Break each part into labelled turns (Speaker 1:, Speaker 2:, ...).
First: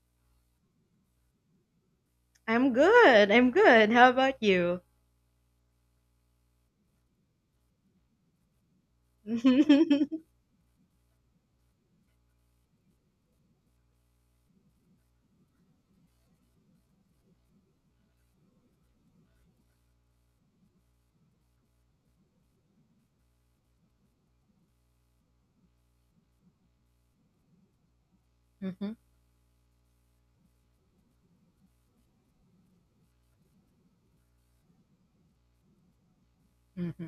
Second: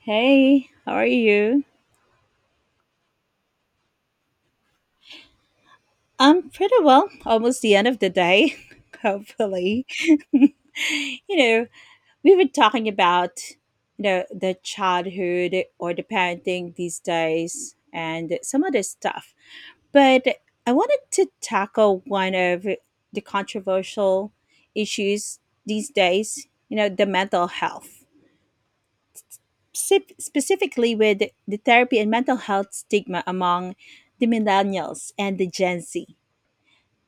Speaker 1: Hey, how are you?
Speaker 2: I'm good. I'm good. How about you?
Speaker 1: I'm pretty well. Almost the end of the day, hopefully.
Speaker 2: hmm
Speaker 1: you know, we were talking about the childhood or the parenting these days and some other stuff. But I wanted to tackle one of the controversial issues these days, you know, the mental health.
Speaker 2: hmm
Speaker 1: Specifically with the therapy and mental health stigma among the millennials and the Gen Z.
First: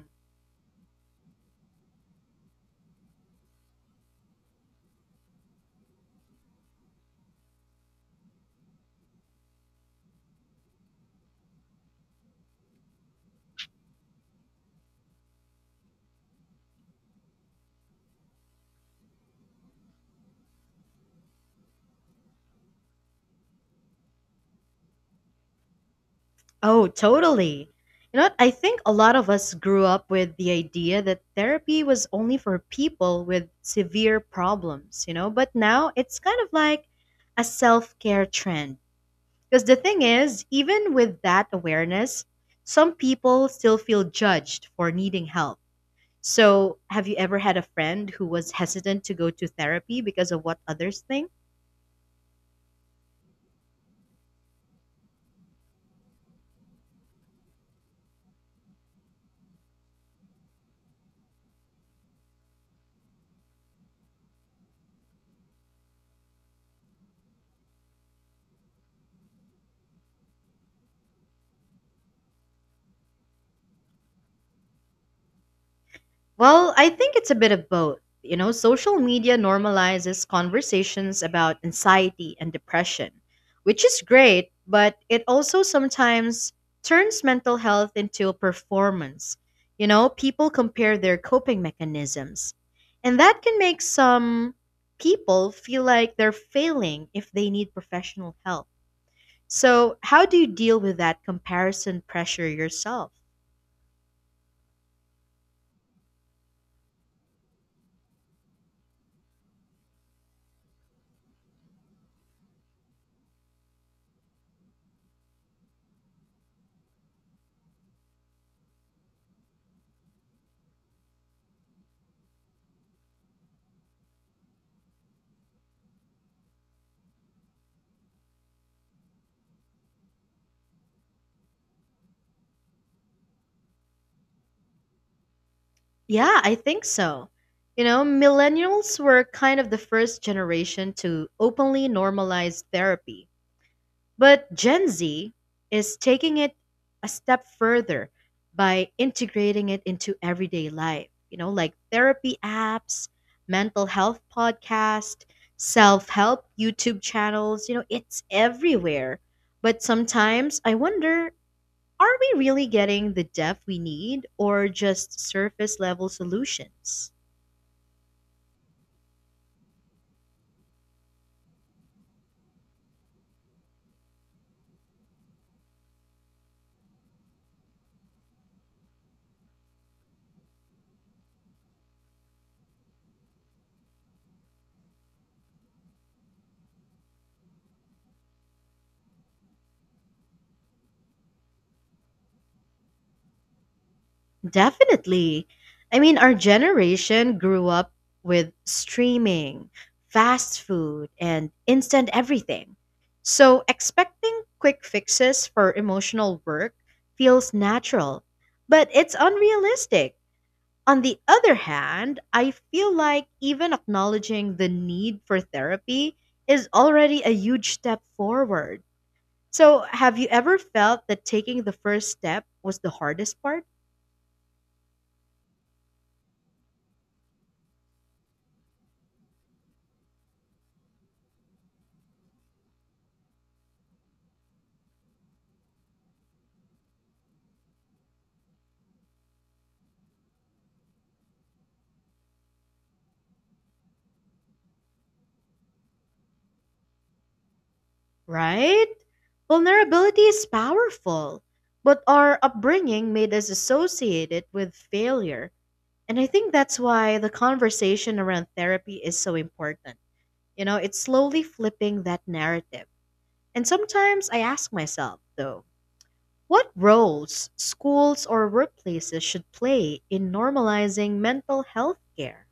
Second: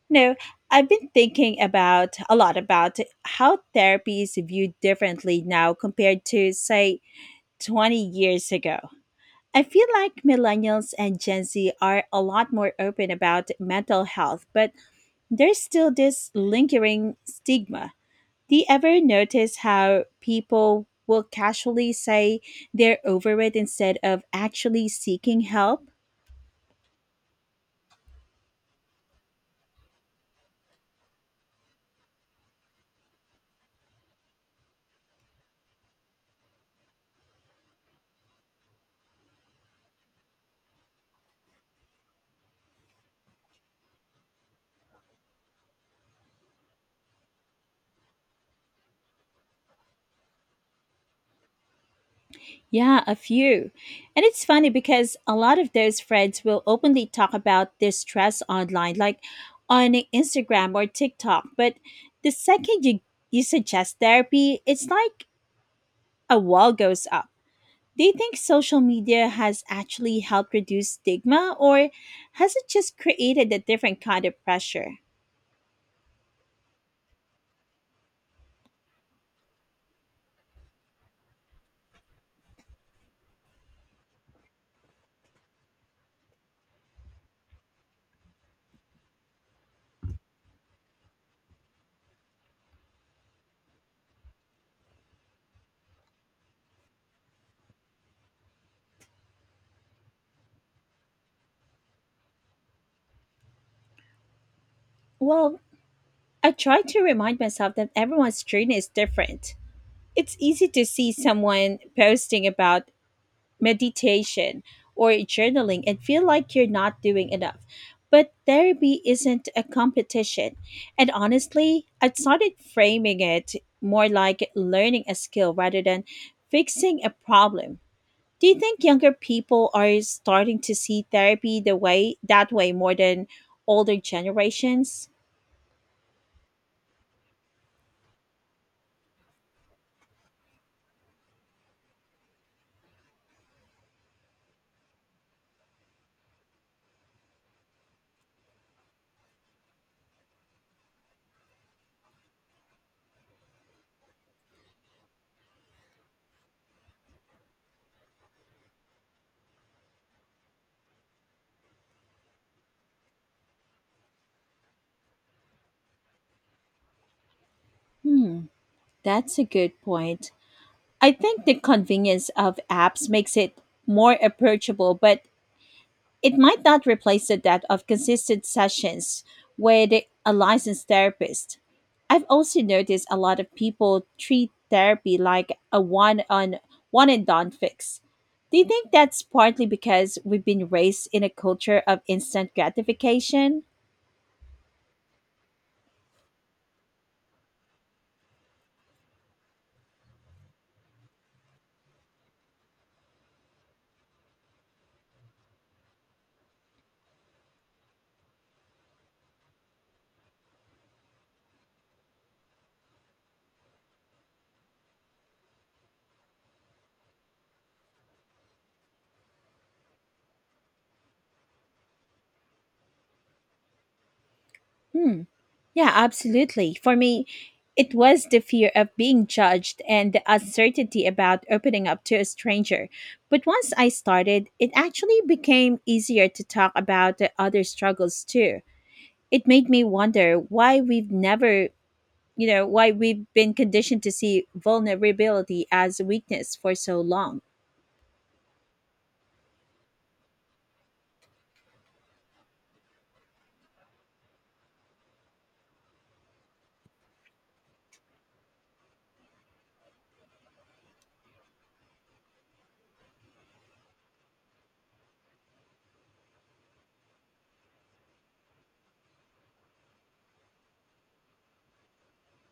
Speaker 1: No, I've been thinking about a lot about how therapy is viewed differently now compared to, say, 20 years ago. I feel like millennials and Gen Z are a lot more open about mental health, but there's still this lingering stigma. Do you ever notice how people will casually say they're over it instead of actually seeking help?
Speaker 2: Oh, totally. You know what? I think a lot of us grew up with the idea that therapy was only for people with severe problems, you know? But now it's kind of like a self care trend. Because the thing is, even with that awareness, some people still feel judged for needing help. So, have you ever had a friend who was hesitant to go to therapy because of what others think?
Speaker 1: Yeah, a few. And it's funny because a lot of those friends will openly talk about their stress online, like on Instagram or TikTok. But the second you suggest therapy, it's like a wall goes up. Do you think social media has actually helped reduce stigma, or has it just created a different kind of pressure?
Speaker 2: Well, I think it's a bit of both. You know, social media normalizes conversations about anxiety and depression, which is great, but it also sometimes turns mental health into a performance. You know, people compare their coping mechanisms, and that can make some people feel like they're failing if they need professional help. So, how do you deal with that comparison pressure yourself?
Speaker 1: Well, I try to remind myself that everyone's journey is different. It's easy to see someone posting about meditation or journaling and feel like you're not doing enough. But therapy isn't a competition. And honestly, I started framing it more like learning a skill rather than fixing a problem. Do you think younger people are starting to see therapy the way that way more than older generations?
Speaker 2: Yeah, I think so. You know, millennials were kind of the first generation to openly normalize therapy. But Gen Z is taking it a step further by integrating it into everyday life, you know, like therapy apps, mental health podcast, self-help YouTube channels, you know, it's everywhere. But sometimes I wonder, are we really getting the depth we need or just surface level solutions?
Speaker 1: Hmm, that's a good point. I think the convenience of apps makes it more approachable, but it might not replace the depth of consistent sessions with a licensed therapist. I've also noticed a lot of people treat therapy like a one on one and done fix. Do you think that's partly because we've been raised in a culture of instant gratification?
Speaker 2: Definitely. I mean, our generation grew up with streaming, fast food, and instant everything. So expecting quick fixes for emotional work feels natural, but it's unrealistic. On the other hand, I feel like even acknowledging the need for therapy is already a huge step forward. So, have you ever felt that taking the first step was the hardest part?
Speaker 1: Hmm. Yeah, absolutely. For me, it was the fear of being judged and the uncertainty about opening up to a stranger. But once I started, it actually became easier to talk about the other struggles too. It made me wonder why we've never you know why we've been conditioned to see vulnerability as weakness for so long.
Speaker 2: Right? Vulnerability is powerful, but our upbringing made us associate it with failure. And I think that's why the conversation around therapy is so important. You know, it's slowly flipping that narrative. And sometimes I ask myself, though, what roles schools or workplaces should play in normalizing mental health care?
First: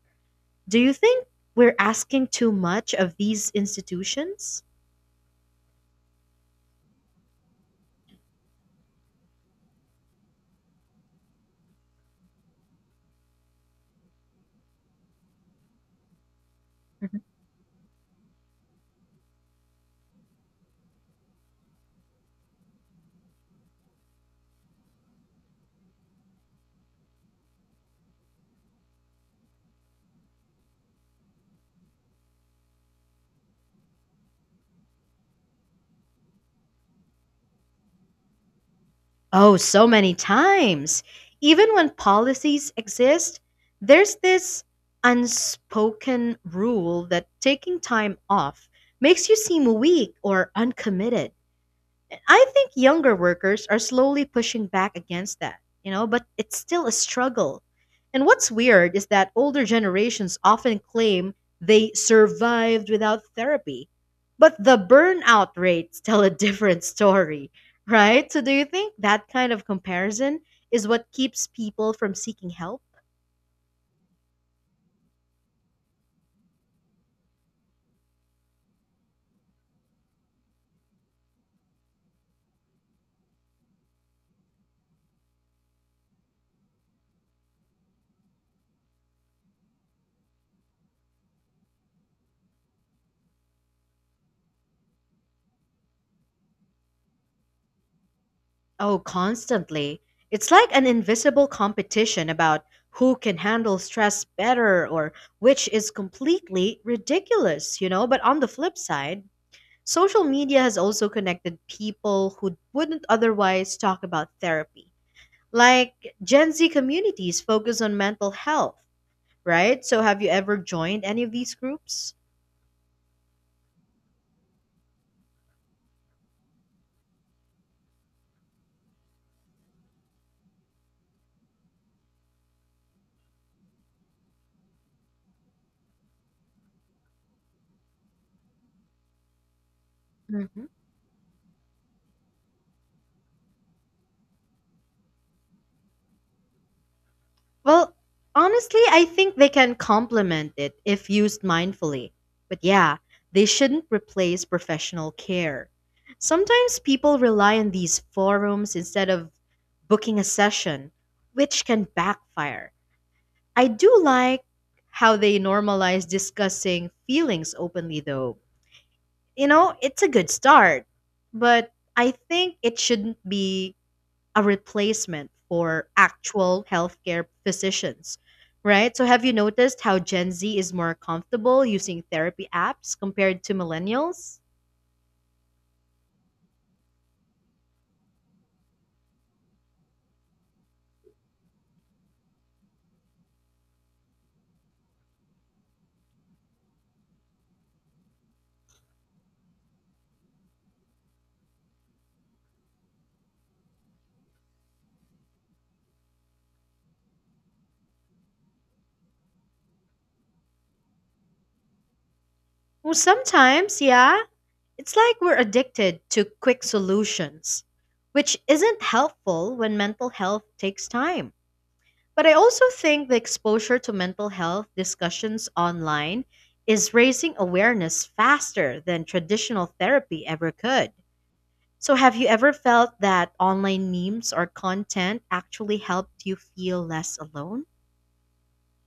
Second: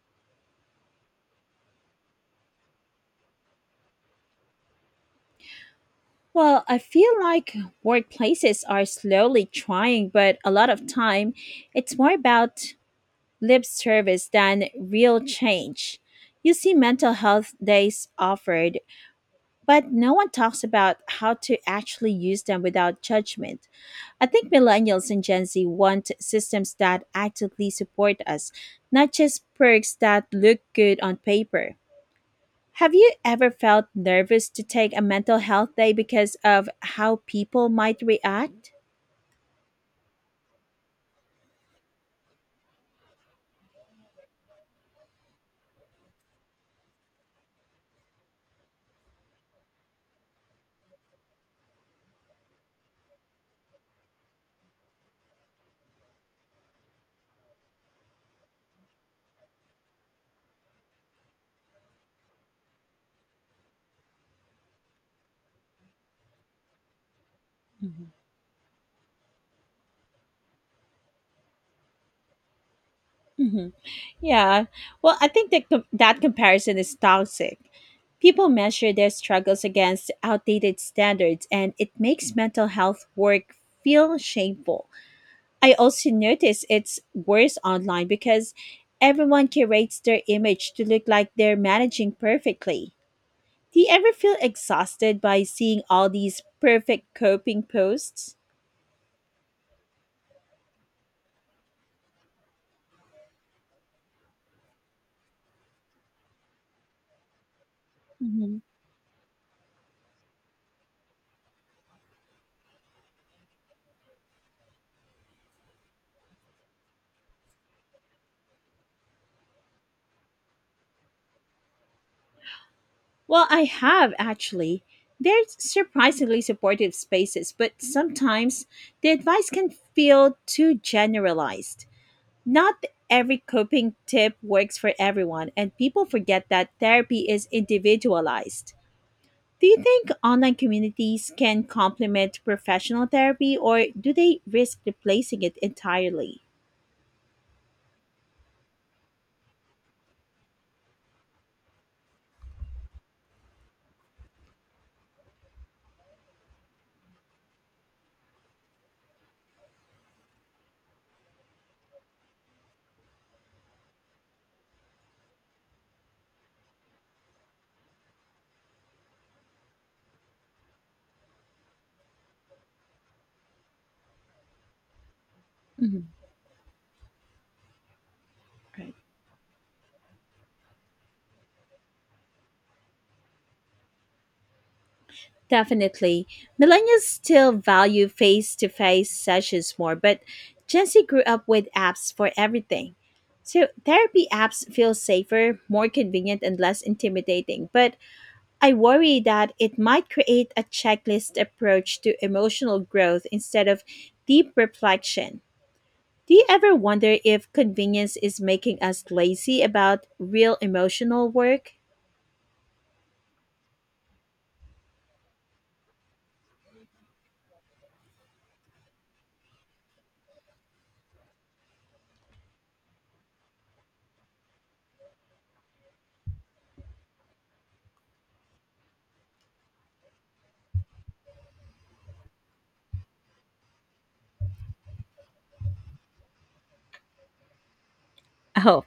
Speaker 2: Do you think we're asking too much of these institutions?
Speaker 1: Well, I feel like workplaces are slowly trying, but a lot of time it's more about lip service than real change. You see mental
Speaker 2: Mhm.
Speaker 1: health days offered, but no one talks about how to actually use them without judgment. I think millennials and Gen Z want systems that actively support us, not just perks that look good on paper. Have you ever felt nervous to take a mental health day because of how people might react?
Speaker 2: Oh, so many times. Even when policies exist, there's this unspoken rule that taking time off makes you seem weak or uncommitted. I think younger workers are slowly pushing back against that, you know, but it's still a struggle. And what's weird is that older generations often claim they survived without therapy, but the burnout rates tell a different story,
Speaker 1: Mhm.
Speaker 2: right? So, do you think that kind of comparison is what keeps people from seeking help?
Speaker 1: Hmm. Yeah. Well, I think that comparison is toxic. People measure their struggles against outdated standards, and it makes mental health work feel shameful. I also notice it's worse online because everyone curates their image to look like they're managing perfectly. Do you ever feel exhausted by seeing all these perfect coping posts?
Speaker 2: Oh, constantly. It's like an invisible competition about who can handle stress better or which is completely ridiculous, you know? But on the
Speaker 1: Mhm.
Speaker 2: flip side, social media has also connected people who wouldn't otherwise talk about therapy. Like Gen Z communities focus on mental health, right? So have you ever joined any of these groups?
Speaker 1: Well, I have actually. They're surprisingly supportive spaces, but sometimes the advice can feel too generalized. Not every coping tip works for everyone, and people forget that therapy is individualized. Do you think online communities can complement professional therapy, or do they risk replacing it entirely?
Speaker 2: Well, honestly, I think they can complement it if used mindfully. But yeah, they shouldn't replace professional care. Sometimes people rely on these forums instead of booking a session, which can backfire. I do like how they normalize discussing feelings openly, though. You know, it's a good start, but I think it shouldn't be a replacement for
Speaker 1: Mhm.
Speaker 2: actual healthcare physicians,
Speaker 1: Right.
Speaker 2: right? So, have you noticed how Gen Z is more comfortable using therapy apps compared to millennials?
Speaker 1: Definitely. Millennials still value face to face sessions more, but Gen Z grew up with apps for everything. So therapy apps feel safer, more convenient, and less intimidating. But I worry that it might create a checklist approach to emotional growth instead of deep reflection. Do you ever wonder if convenience is making us lazy about real emotional work?
Speaker 2: Well, sometimes, yeah. It's like we're addicted to quick solutions, which isn't helpful when mental health takes time. But I also think the exposure to mental health discussions online is raising awareness faster than traditional therapy ever could. So, have you ever felt that online memes or content actually helped you feel less alone?
Speaker 1: Oh,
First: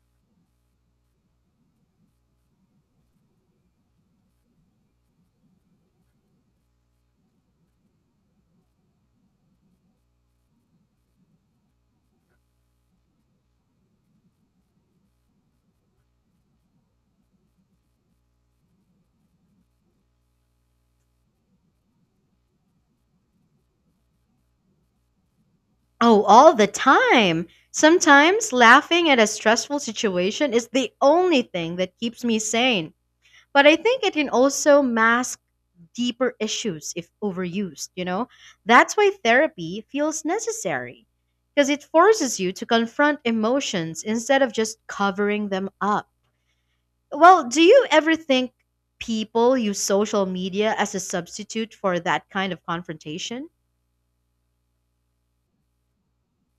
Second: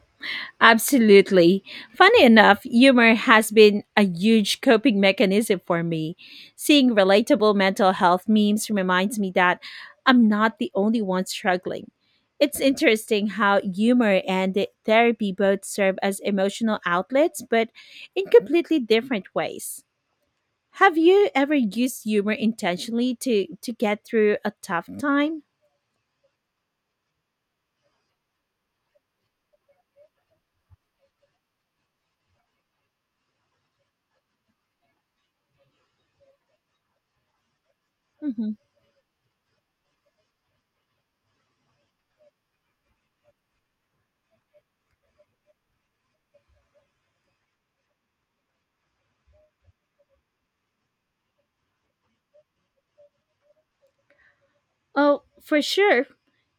Speaker 1: absolutely. Funny enough, humor has been a huge coping mechanism for me. Seeing relatable mental health memes reminds me that I'm not the only one struggling. It's interesting how humor and therapy both serve as emotional outlets, but in completely different ways. Have you ever used humor intentionally to get through a tough time?
Speaker 2: Oh, all the time. Sometimes laughing at a stressful situation is the only thing that keeps me sane. But I think it can also mask deeper issues if overused, you know?
Speaker 1: Mhm.
Speaker 2: That's why therapy feels necessary because it forces you to confront emotions instead of just covering them up. Well, do you ever think people use social media as a substitute for that kind of confrontation?
Speaker 1: Oh, for sure.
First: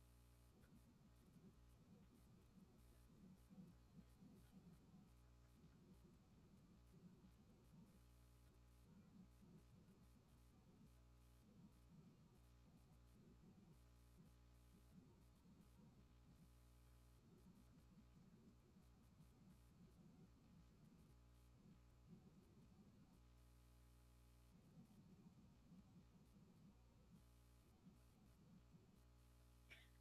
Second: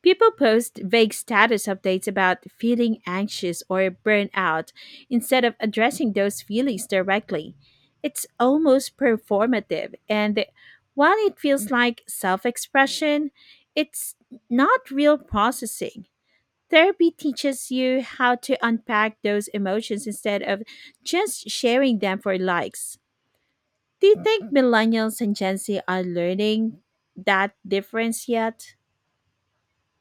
Speaker 1: People post vague status updates about feeling anxious or burnout instead of addressing those feelings directly. It's almost performative, and while it feels like self expression, it's not real processing. Therapy teaches you how to unpack those emotions instead of just sharing them for likes. Do you think millennials and Gen Z are learning that difference yet?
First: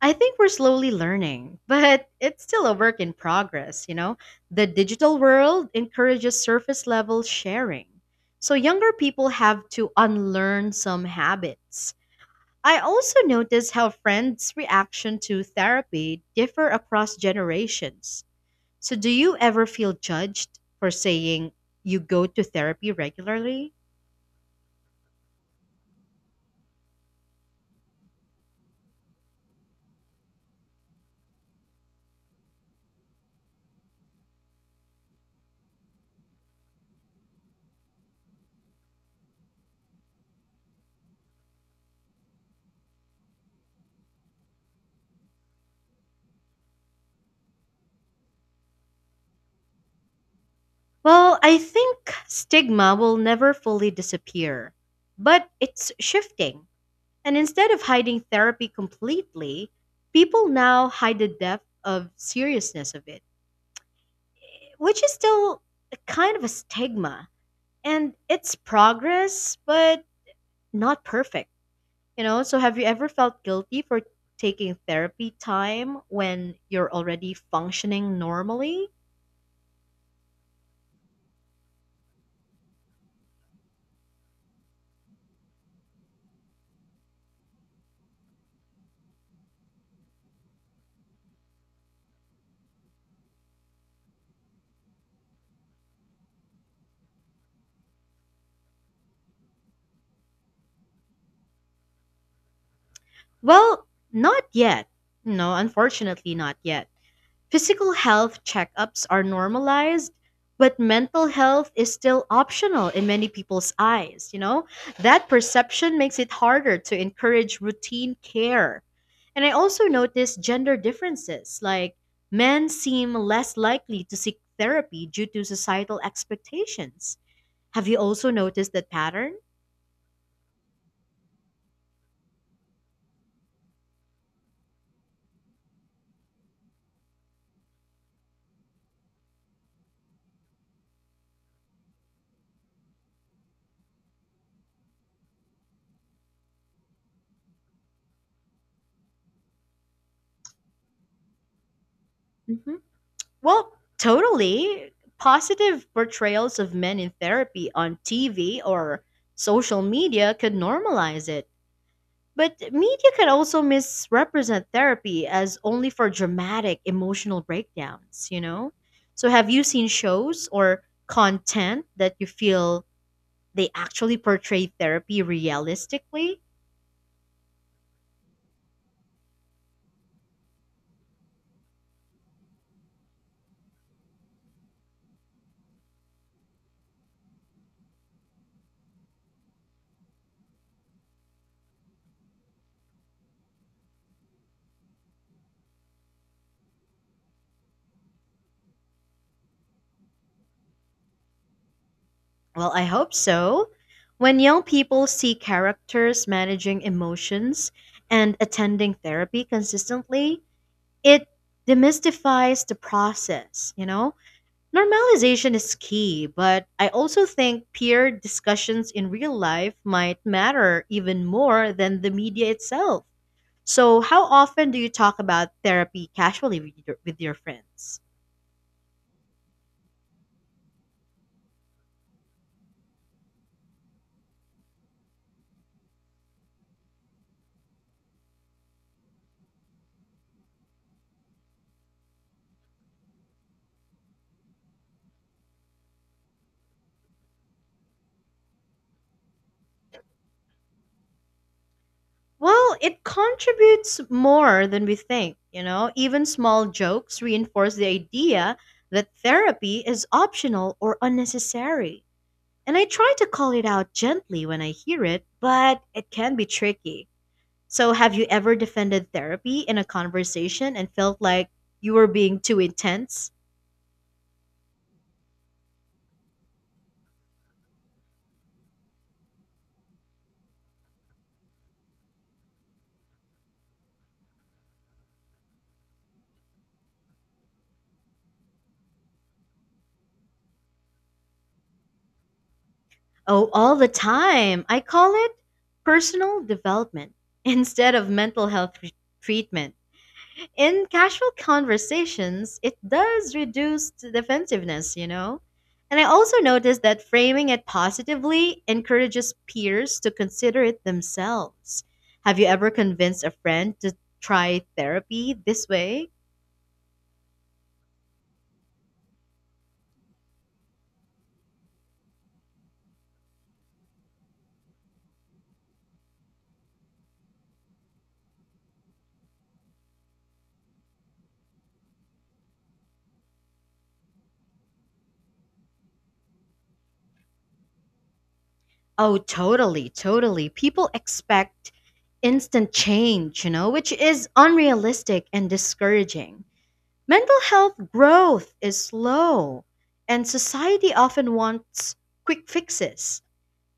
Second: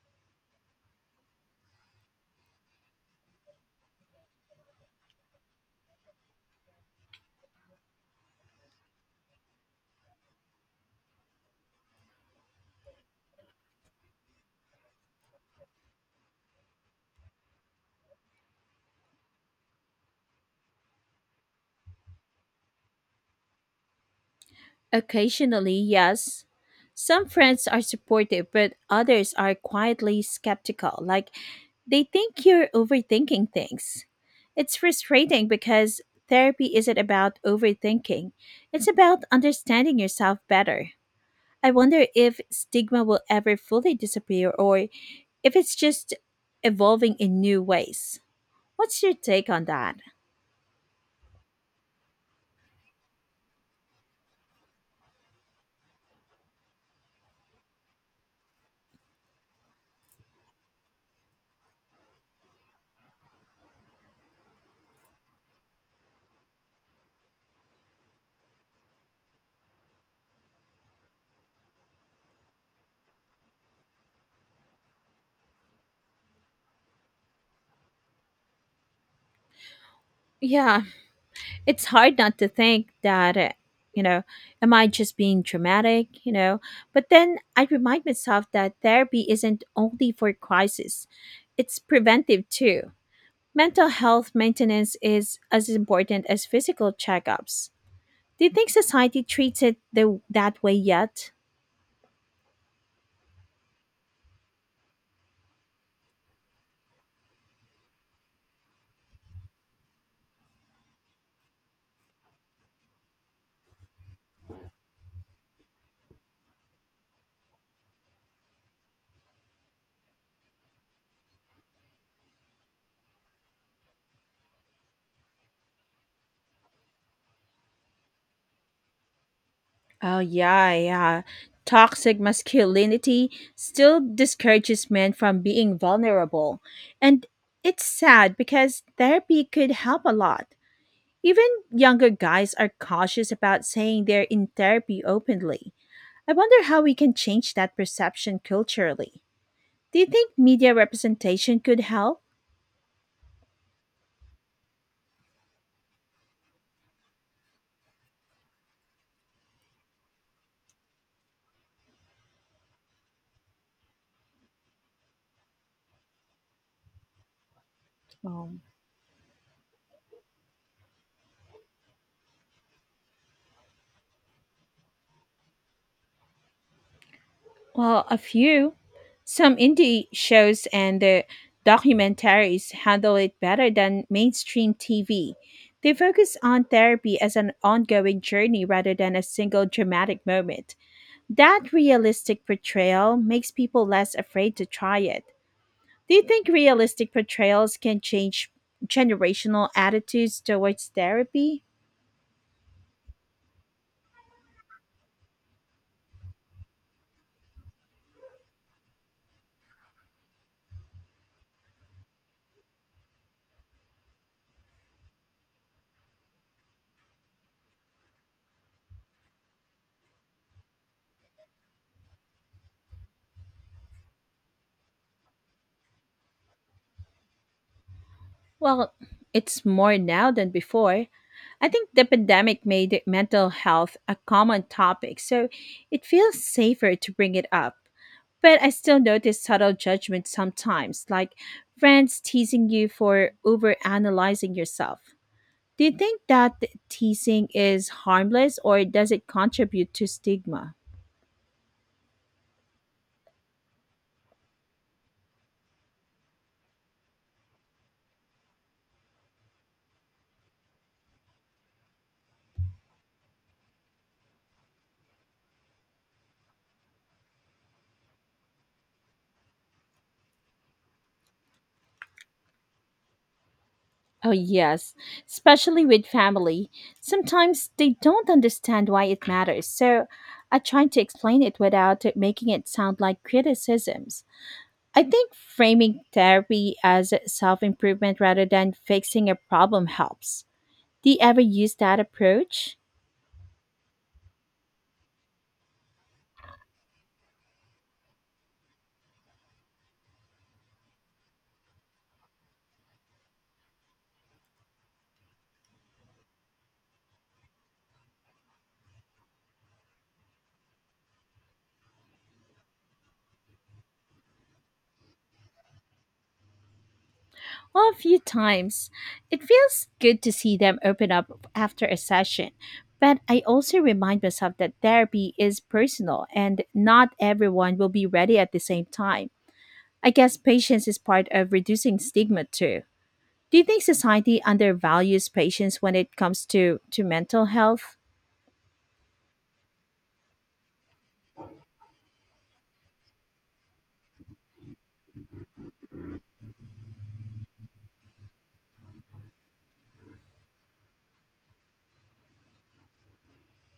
Speaker 2: I think we're slowly learning, but it's still a work in progress, you know? The digital world encourages surface level sharing. So younger people have to unlearn some habits. I also notice how friends' reaction to therapy differ across generations. So do you ever feel judged for saying you go to therapy regularly?
Speaker 1: Occasionally, yes. Some friends are supportive, but others are quietly skeptical, like they think you're overthinking things. It's frustrating because therapy isn't about overthinking, it's about understanding yourself better. I wonder if stigma will ever fully disappear or if it's just evolving in new ways. What's your take on that?
Speaker 2: Well, I think stigma will never fully disappear, but it's shifting. And instead of hiding therapy completely, people now hide the depth of seriousness of it, which is still a kind of a stigma. And it's progress, but not perfect. You know, so have you ever felt guilty for taking therapy time when you're already functioning normally?
Speaker 1: Yeah, it's hard not to think that you know am I just being dramatic. But then I remind myself that therapy isn't only for crisis, it's preventive too. Mental health maintenance is as important as physical checkups. Do you think society treats it that way yet?
Speaker 2: Well, not yet. No, unfortunately, not yet. Physical health checkups are normalized, but mental health is still optional in many people's eyes, you know? That perception makes it harder to encourage routine care. And I also noticed gender differences, like men seem less likely to seek therapy due to societal expectations. Have you also noticed that pattern?
Speaker 1: Oh, yeah, yeah, toxic masculinity still discourages men from being vulnerable, and it's sad because therapy could help a lot. Even younger guys are cautious about saying they're in therapy openly. I wonder how we can change that perception culturally. Do you think media representation could help?
Speaker 2: Mhm. Well, totally. Positive portrayals of men in therapy on TV or social media could normalize it. But media can also misrepresent therapy as only for dramatic emotional breakdowns, you
Speaker 1: Um,
Speaker 2: know? So, have you seen shows or content that you feel they actually portray therapy realistically?
Speaker 1: Well, a few. Some indie shows and the documentaries handle it better than mainstream TV. They focus on therapy as an ongoing journey rather than a single dramatic moment. That realistic portrayal makes people less afraid to try it. Do you think realistic portrayals can change generational attitudes towards therapy?
Speaker 2: Well, I hope so. When young people see characters managing emotions and attending therapy consistently, it demystifies the process, you know? Normalization is key, but I also think peer discussions in real life might matter even more than the media itself. So, how often do you talk about therapy casually with your friends?
Speaker 1: Well, it's more now than before. I think the pandemic made mental health a common topic, so it feels safer to bring it up. But I still notice subtle judgment sometimes, like friends teasing you for overanalyzing yourself. Do you think that teasing is harmless or does it contribute to stigma?
Speaker 2: Well, it contributes more than we think, you know. Even small jokes reinforce the idea that therapy is optional or unnecessary. And I try to call it out gently when I hear it, but it can be tricky. So, have you ever defended therapy in a conversation and felt like you were being too intense?
Speaker 1: Oh, yes, especially with family. Sometimes they don't understand why it matters, so I try to explain it without it making it sound like criticisms. I think framing therapy as self improvement rather than fixing a problem helps. Do you ever use that approach?
Speaker 2: Oh, all the time. I call it personal development instead of mental health treatment. In casual conversations, it does reduce the defensiveness, you know? And I also noticed that framing it positively encourages peers to consider it themselves. Have you ever convinced a friend to try therapy this way?
Speaker 1: A few times. It feels good to see them open up after a session, but I also remind myself that therapy is personal and not everyone will be ready at the same time. I guess patience is part of reducing stigma too. Do you think society undervalues patients when it comes to mental health?
Speaker 2: Oh, totally, totally. People expect instant change, you know, which is unrealistic and discouraging. Mental health growth is slow, and society often wants quick fixes.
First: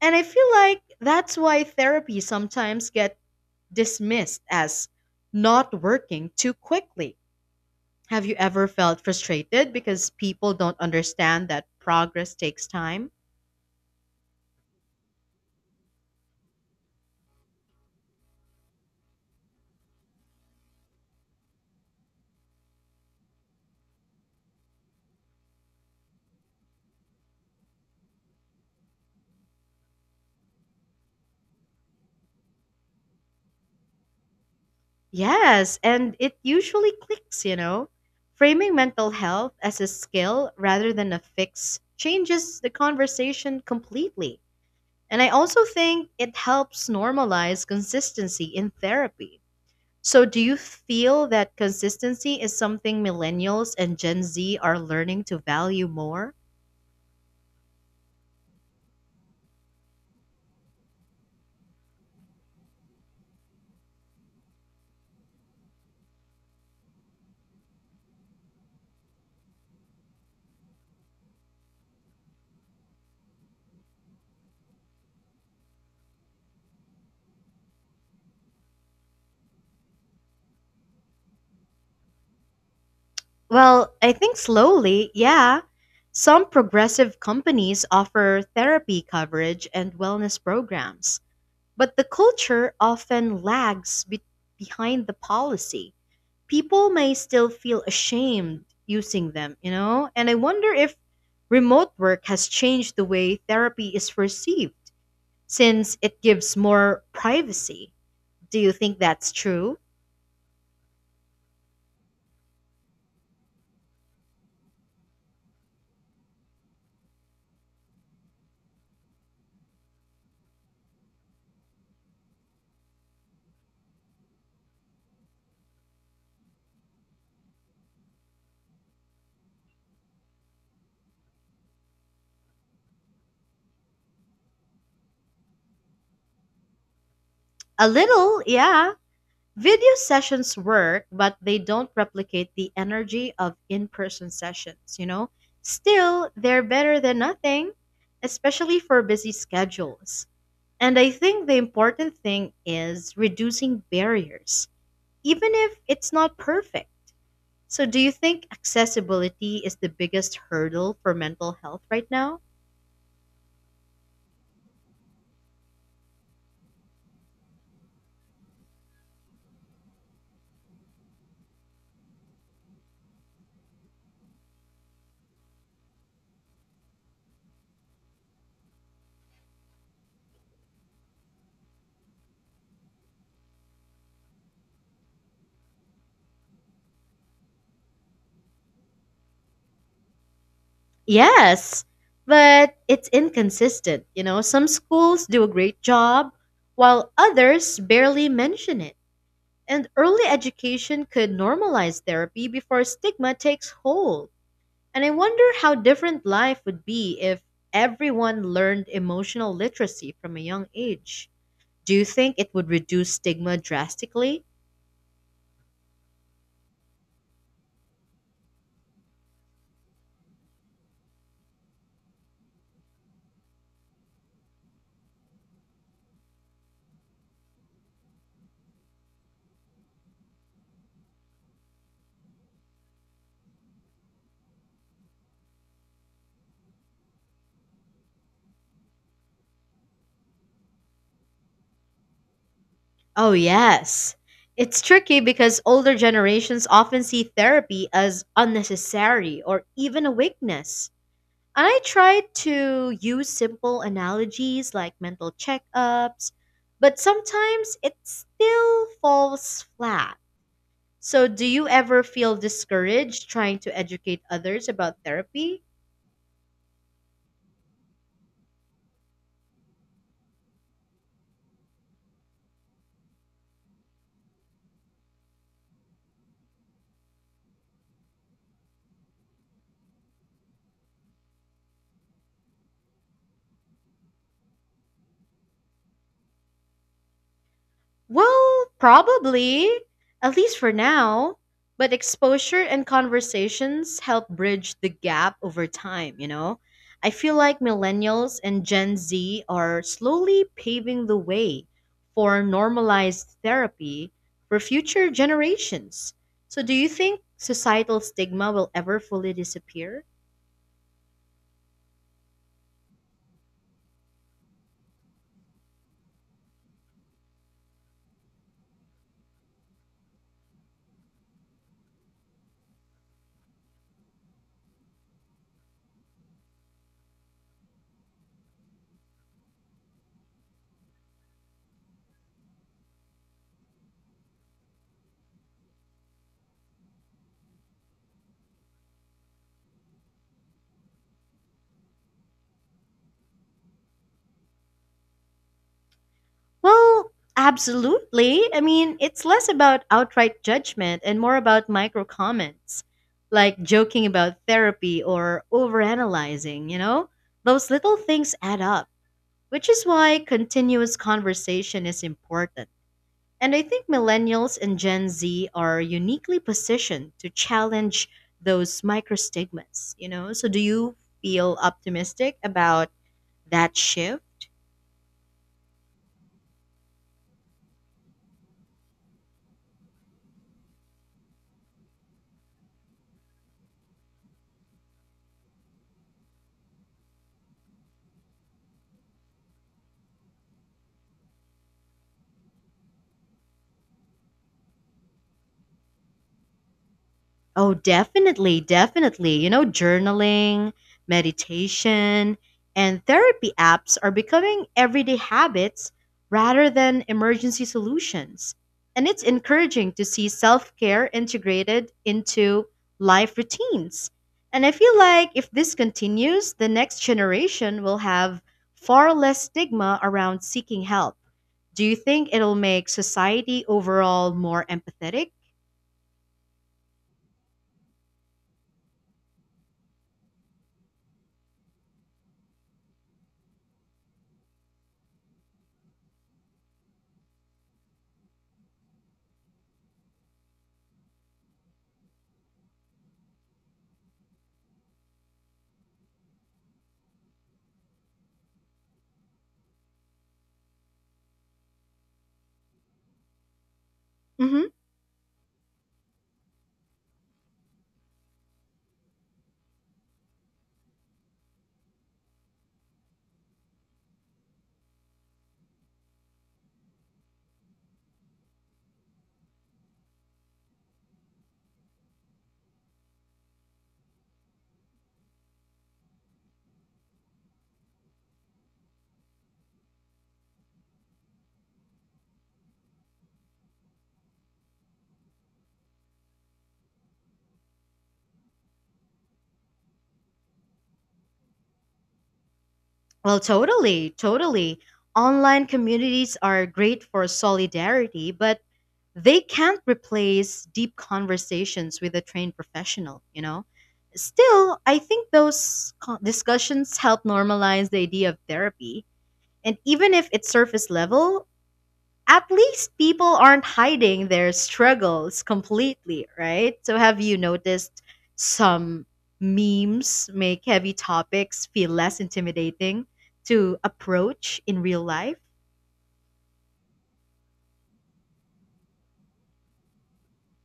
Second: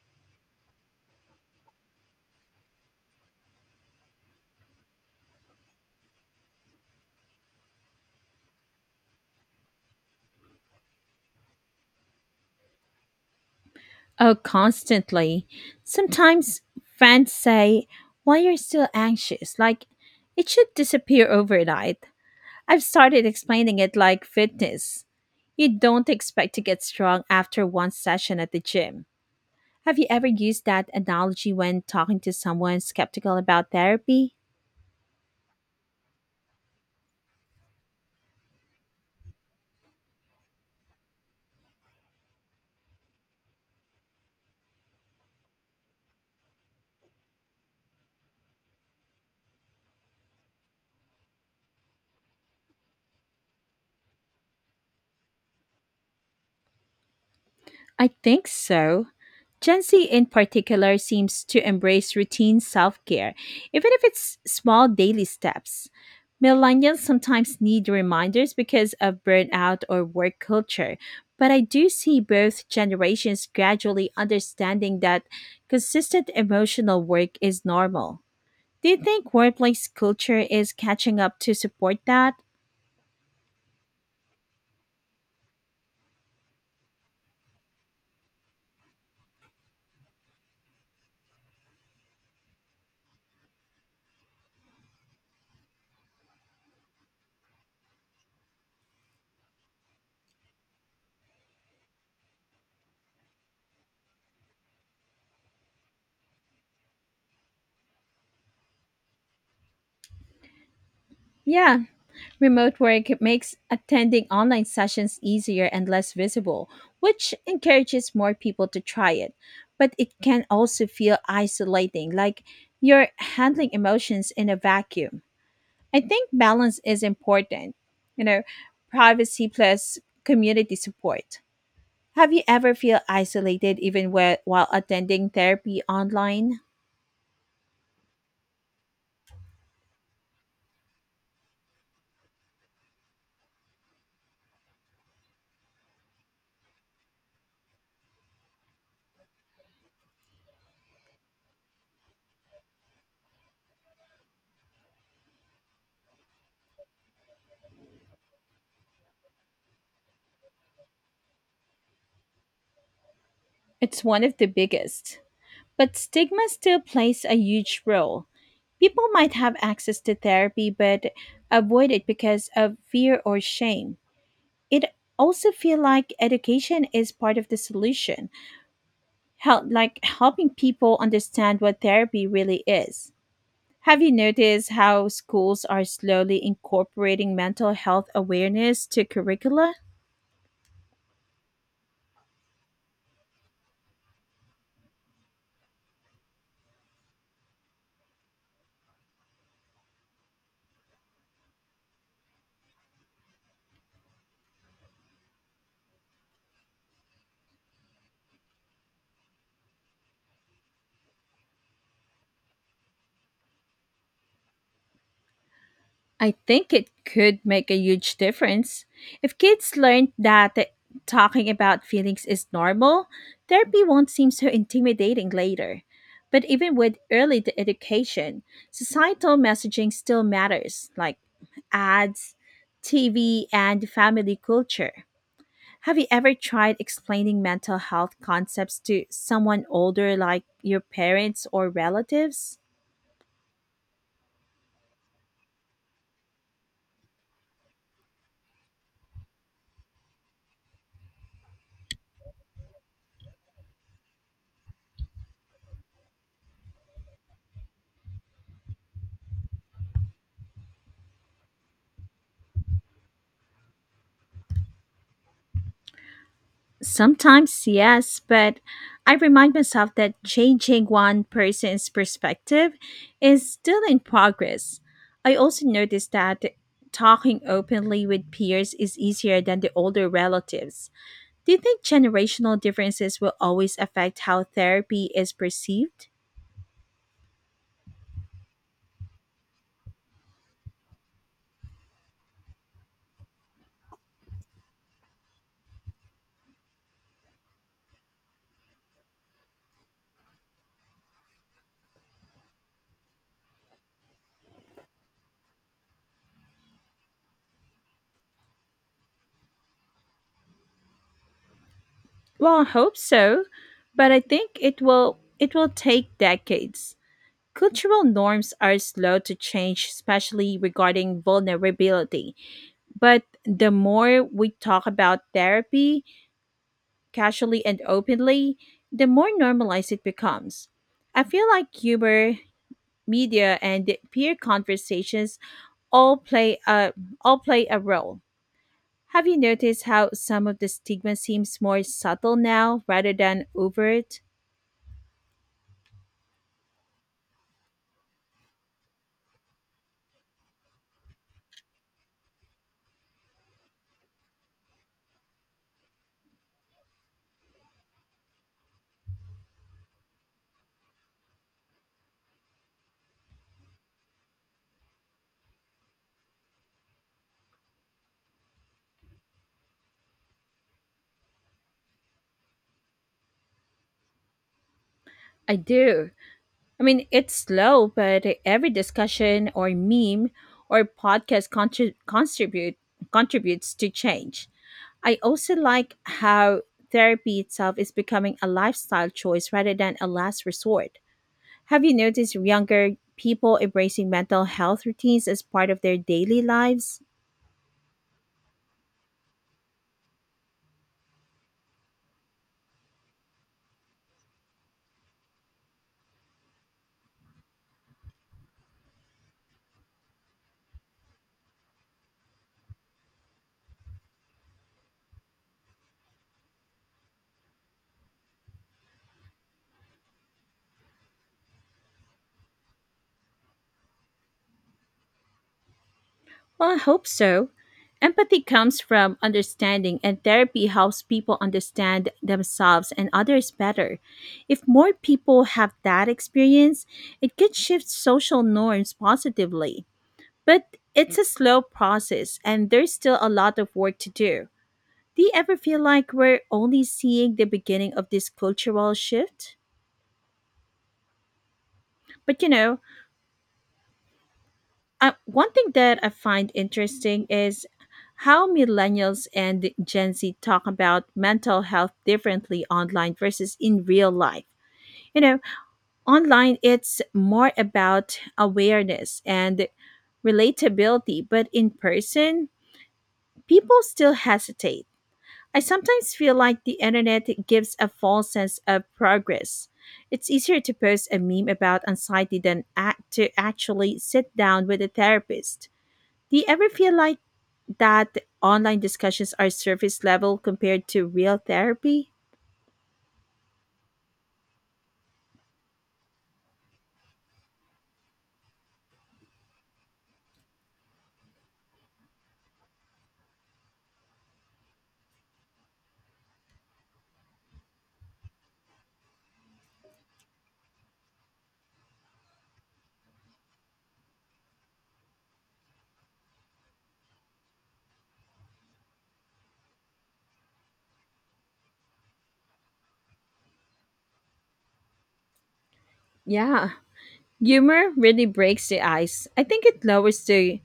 Speaker 2: And I feel like that's why therapy sometimes get dismissed as not working too quickly. Have you ever felt frustrated because people don't understand that progress takes time?
Speaker 1: Oh, constantly. Sometimes fans say, "Why you're still anxious?" Like, it should disappear overnight. I've started explaining it like fitness. You don't expect to get strong after one session at the gym. Have you ever used that analogy when talking to someone skeptical about therapy?
Speaker 2: Yes, and it usually clicks, you know. Framing mental health as a skill rather than a fix changes the conversation completely. And I also think it helps normalize consistency in therapy. So, do you feel that consistency is something millennials and Gen Z are learning to value more?
Speaker 1: I think so. Gen Z in particular seems to embrace routine self care, even if it's small daily steps. Millennials sometimes need reminders because of burnout or work culture, but I do see both generations gradually understanding that consistent emotional work is normal. Do you think workplace culture is catching up to support that?
Speaker 2: Well, I think slowly, yeah. Some progressive companies offer therapy coverage and wellness programs, but the culture often lags behind the policy. People may still feel ashamed using them, you know? And I wonder if remote work has changed the way therapy is perceived, since it gives more privacy. Do you think that's true?
Speaker 1: Yeah, remote work makes attending online sessions easier and less visible, which encourages more people to try it. But it can also feel isolating, like you're handling emotions in a vacuum. I think balance is important, you know, privacy plus community support. Have you ever feel isolated even while attending therapy online?
Speaker 2: A little, yeah. Video sessions work, but they don't replicate the energy of in person sessions, you know? Still, they're better than nothing, especially for busy schedules. And I think the important thing is reducing barriers, even if it's not perfect. So, do you think accessibility is the biggest hurdle for mental health right now?
Speaker 1: It's one of the biggest. But stigma still plays a huge role. People might have access to therapy but avoid it because of fear or shame. It also feel like education is part of the solution, like helping people understand what therapy really is. Have you noticed how schools are slowly incorporating mental health awareness to curricula?
Speaker 2: Yes, but it's inconsistent. You know, some schools do a great job, while others barely mention it. And early education could normalize therapy before stigma takes hold. And I wonder how different life would be if everyone learned emotional literacy from a young age. Do you think it would reduce stigma drastically?
Speaker 1: I think it could make a huge difference. If kids learned that talking about feelings is normal, therapy won't seem so intimidating later. But even with early education, societal messaging still matters, like ads, TV, and family culture. Have you ever tried explaining mental health concepts to someone older, like your parents or relatives?
Speaker 2: Oh, yes. It's tricky because older generations often see therapy as unnecessary or even a weakness. And I try to use simple analogies like mental checkups, but sometimes it still falls flat. So, do you ever feel discouraged trying to educate others about therapy?
Speaker 1: Sometimes, yes, but I remind myself that changing one person's perspective is still in progress. I also noticed that talking openly with peers is easier than the older relatives. Do you think generational differences will always affect how therapy is perceived?
Speaker 2: Well, probably, at least for now. But exposure and conversations help bridge the gap over time, you know? I feel like millennials and Gen Z are slowly paving the way for normalized therapy for future generations. So, do you think societal stigma will ever fully disappear?
Speaker 1: Well, I hope so, but I think it will take decades. Cultural norms are slow to change, especially regarding vulnerability. But the more we talk about therapy casually and openly, the more normalized it becomes. I feel like humor, media, and peer conversations all play a all play a role. Have you noticed how some of the stigma seems more subtle now rather than overt?
Speaker 2: Well, absolutely. I mean, it's less about outright judgment and more about micro comments, like joking about therapy or overanalyzing, you know? Those little things add up, which is why continuous conversation is important. And I think millennials and Gen Z are uniquely positioned to challenge those micro stigmas, you know? So do you feel optimistic about that shift?
Speaker 1: I do. I mean, it's slow, but every discussion or meme or podcast contributes to change. I also like how therapy itself is becoming a lifestyle choice rather than a last resort. Have you noticed younger people embracing mental health routines as part of their daily lives?
Speaker 2: Oh, definitely, definitely. You know, journaling, meditation, and therapy apps are becoming everyday habits rather than emergency solutions. And it's encouraging to see self care integrated into life routines. And I feel like if this continues, the next generation will have far less stigma around seeking help. Do you think it'll make society overall more empathetic?
Speaker 1: Well, I hope so. Empathy comes from understanding, and therapy helps people understand themselves and others better. If more people have that experience, it could shift social norms positively. But it's a slow process, and there's still a lot of work to do. Do you ever feel like we're only seeing the beginning of this cultural shift? But you know,
Speaker 2: Mhm.
Speaker 1: One thing that I find interesting is how millennials and Gen Z talk about mental health differently online versus in real life. You know, online it's more about awareness and relatability, but in person, people still hesitate. I sometimes feel like the internet gives a false sense of progress. It's easier to post a meme about anxiety than actually sit down with a therapist. Do you ever feel like that online discussions are surface level compared to real therapy?
Speaker 2: Well, totally, totally. Online communities are great for solidarity, but they can't replace deep conversations with a trained professional, you know? Still, I think those discussions help normalize the idea of therapy. And even if it's surface level, at least people aren't hiding their struggles completely, right? So have you noticed some memes make heavy topics feel less intimidating to approach in real life?
Speaker 1: Yeah. Humor really breaks the ice. I think it lowers the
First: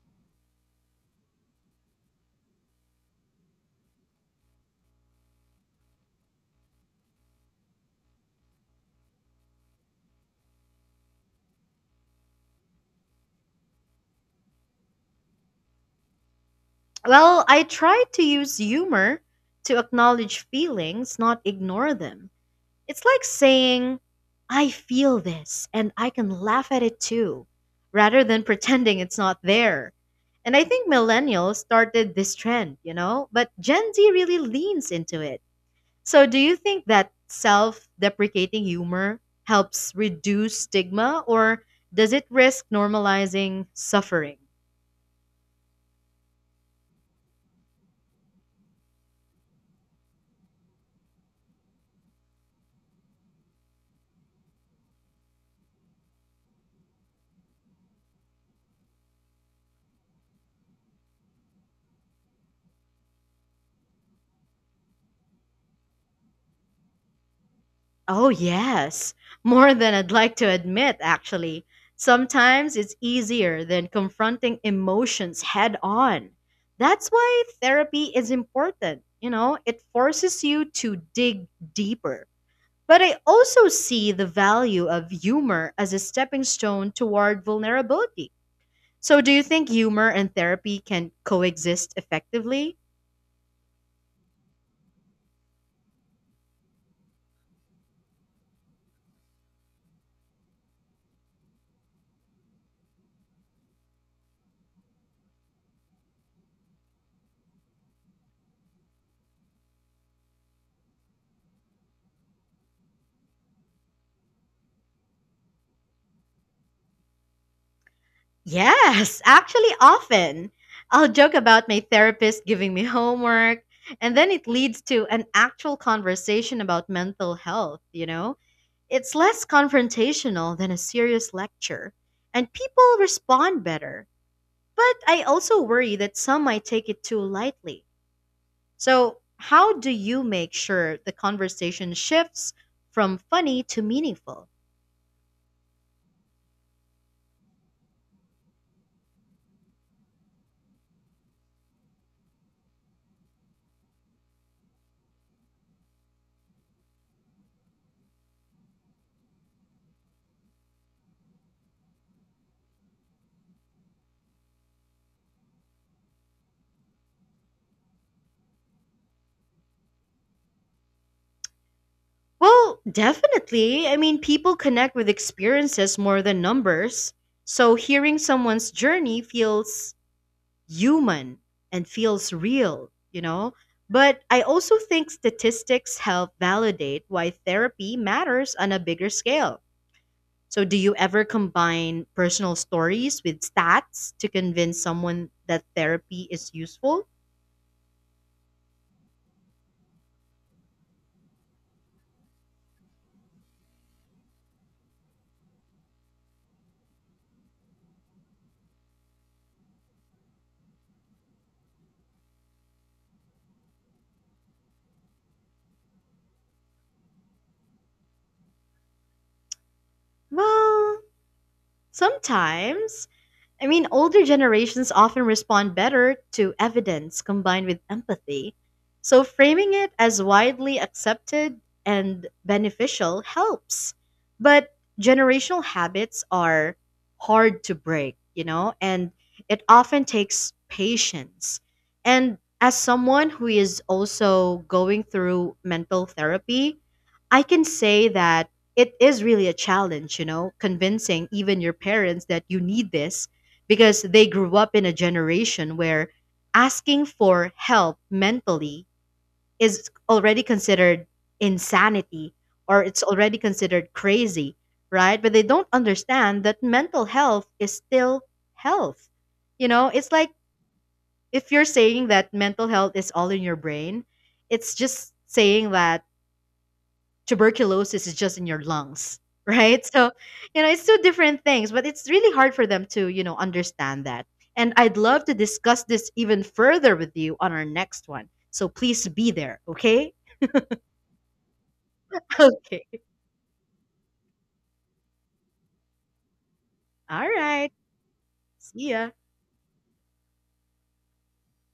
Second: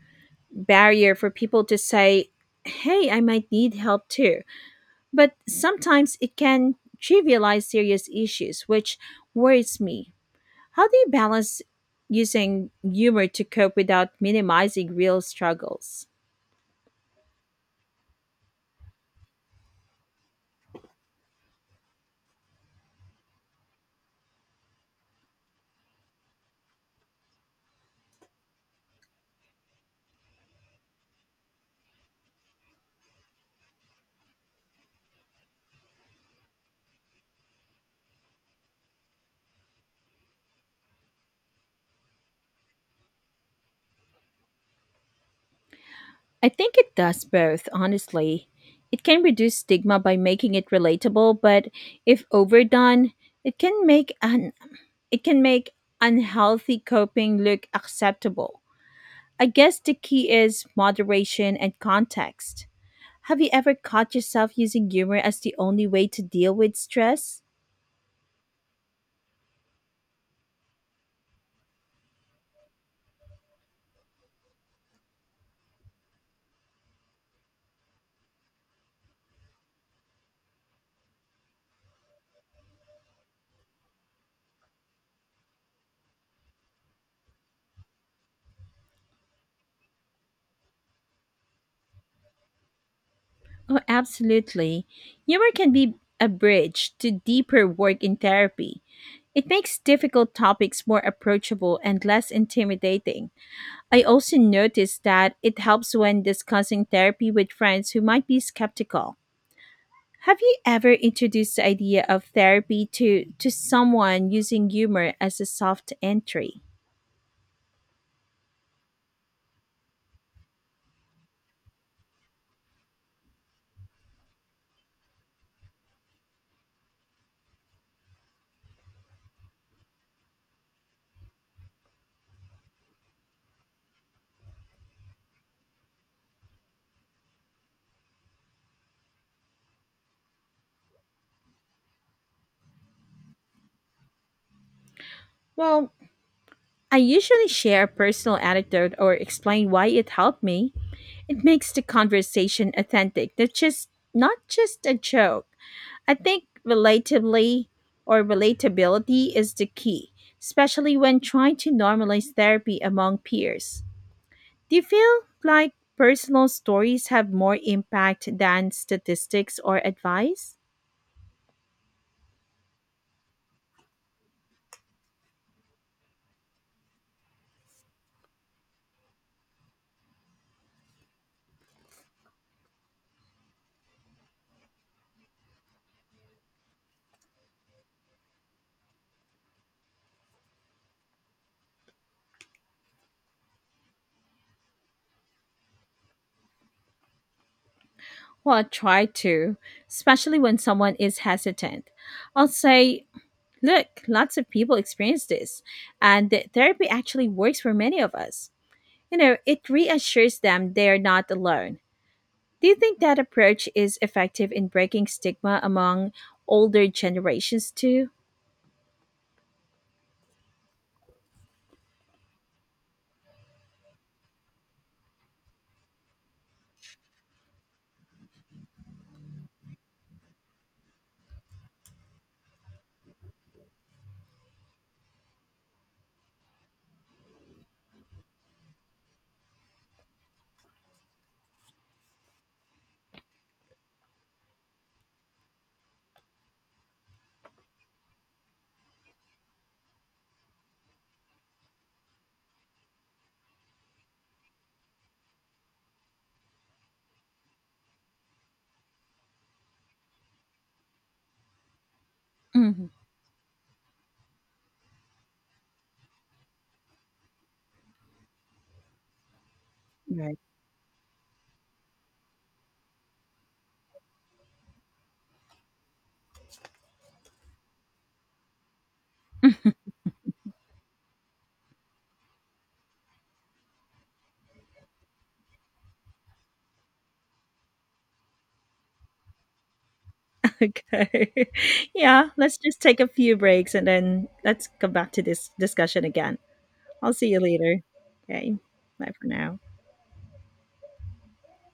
Speaker 1: barrier for people to say, hey, I might need help too. But sometimes it can trivialize serious issues, which worries me. How do you balance using humor to cope without minimizing real struggles?
Speaker 2: Well, I try to use humor to acknowledge feelings, not ignore them. It's like saying, I feel this and I can laugh at it too, rather than pretending it's not there. And I think millennials started this trend, you know, but Gen Z really leans into it. So do you think that self deprecating humor helps reduce stigma or does it risk normalizing suffering?
Speaker 1: I think it does both, honestly. It can reduce stigma by making it relatable, but if overdone, it can make un- it can make unhealthy coping look acceptable. I guess the key is moderation and context. Have you ever caught yourself using humor as the only way to deal with stress?
Speaker 2: Oh, yes. More than I'd like to admit, actually. Sometimes it's easier than confronting emotions head on. That's why therapy is important. You know, it forces you to dig deeper. But I also see the value of humor as a stepping stone toward vulnerability. So, do you think humor and therapy can coexist effectively?
Speaker 1: Oh, absolutely. Humor can be a bridge to deeper work in therapy. It makes difficult topics more approachable and less intimidating. I also noticed that it helps when discussing therapy with friends who might be skeptical. Have you ever introduced the idea of therapy to someone using humor as a soft entry?
Speaker 2: Yes, actually, often. I'll joke about my therapist giving me homework, and then it leads to an actual conversation about mental health, you know? It's less confrontational than a serious lecture, and people respond better. But I also worry that some might take it too lightly. So, how do you make sure the conversation shifts from funny to meaningful?
Speaker 1: Well, I usually share a personal anecdote or explain why it helped me. It makes the conversation authentic. That's just not just a joke. I think relatively or relatability is the key, especially when trying to normalize therapy among peers. Do you feel like personal stories have more impact than statistics or advice?
Speaker 2: Well, definitely. I mean, people connect with experiences more than numbers. So hearing someone's journey feels human and feels real, you know? But I also think statistics help validate why therapy matters on a bigger scale. So, do you ever combine personal stories with stats to convince someone that therapy is useful?
Speaker 1: Well, I try to, especially when someone is hesitant. I'll say, "Look, lots of people experience this, and that therapy actually works for many of us." You know, it reassures them they're not alone. Do you think that approach is effective in breaking stigma among older generations too?
Speaker 2: Well, sometimes. I mean, older generations often respond better to evidence combined with empathy. So, framing it as widely accepted and beneficial helps. But generational habits are hard to break, you know, and it often takes patience. And as someone who is also going through mental therapy, I can say that it is really a challenge, you know, convincing even your parents that you need this because they grew up in a generation where asking for help mentally is already considered insanity or
Speaker 1: Mhm.
Speaker 2: it's already considered crazy, right? But they don't understand that mental health is still health. You know, it's like
Speaker 1: Right.
Speaker 2: if you're saying that mental health is all in your brain, it's just saying that tuberculosis is just in your lungs, right? So, you know, it's two different things, but it's really hard for them to, you know, understand that. And I'd love to discuss this even further with you on our next one. So please be there, okay?
Speaker 1: Okay. Yeah, let's just
Speaker 2: Okay.
Speaker 1: take a few breaks and then let's come back to this discussion again. I'll
Speaker 2: All
Speaker 1: see you
Speaker 2: right.
Speaker 1: later. Okay.
Speaker 2: See ya.
Speaker 1: Bye for now.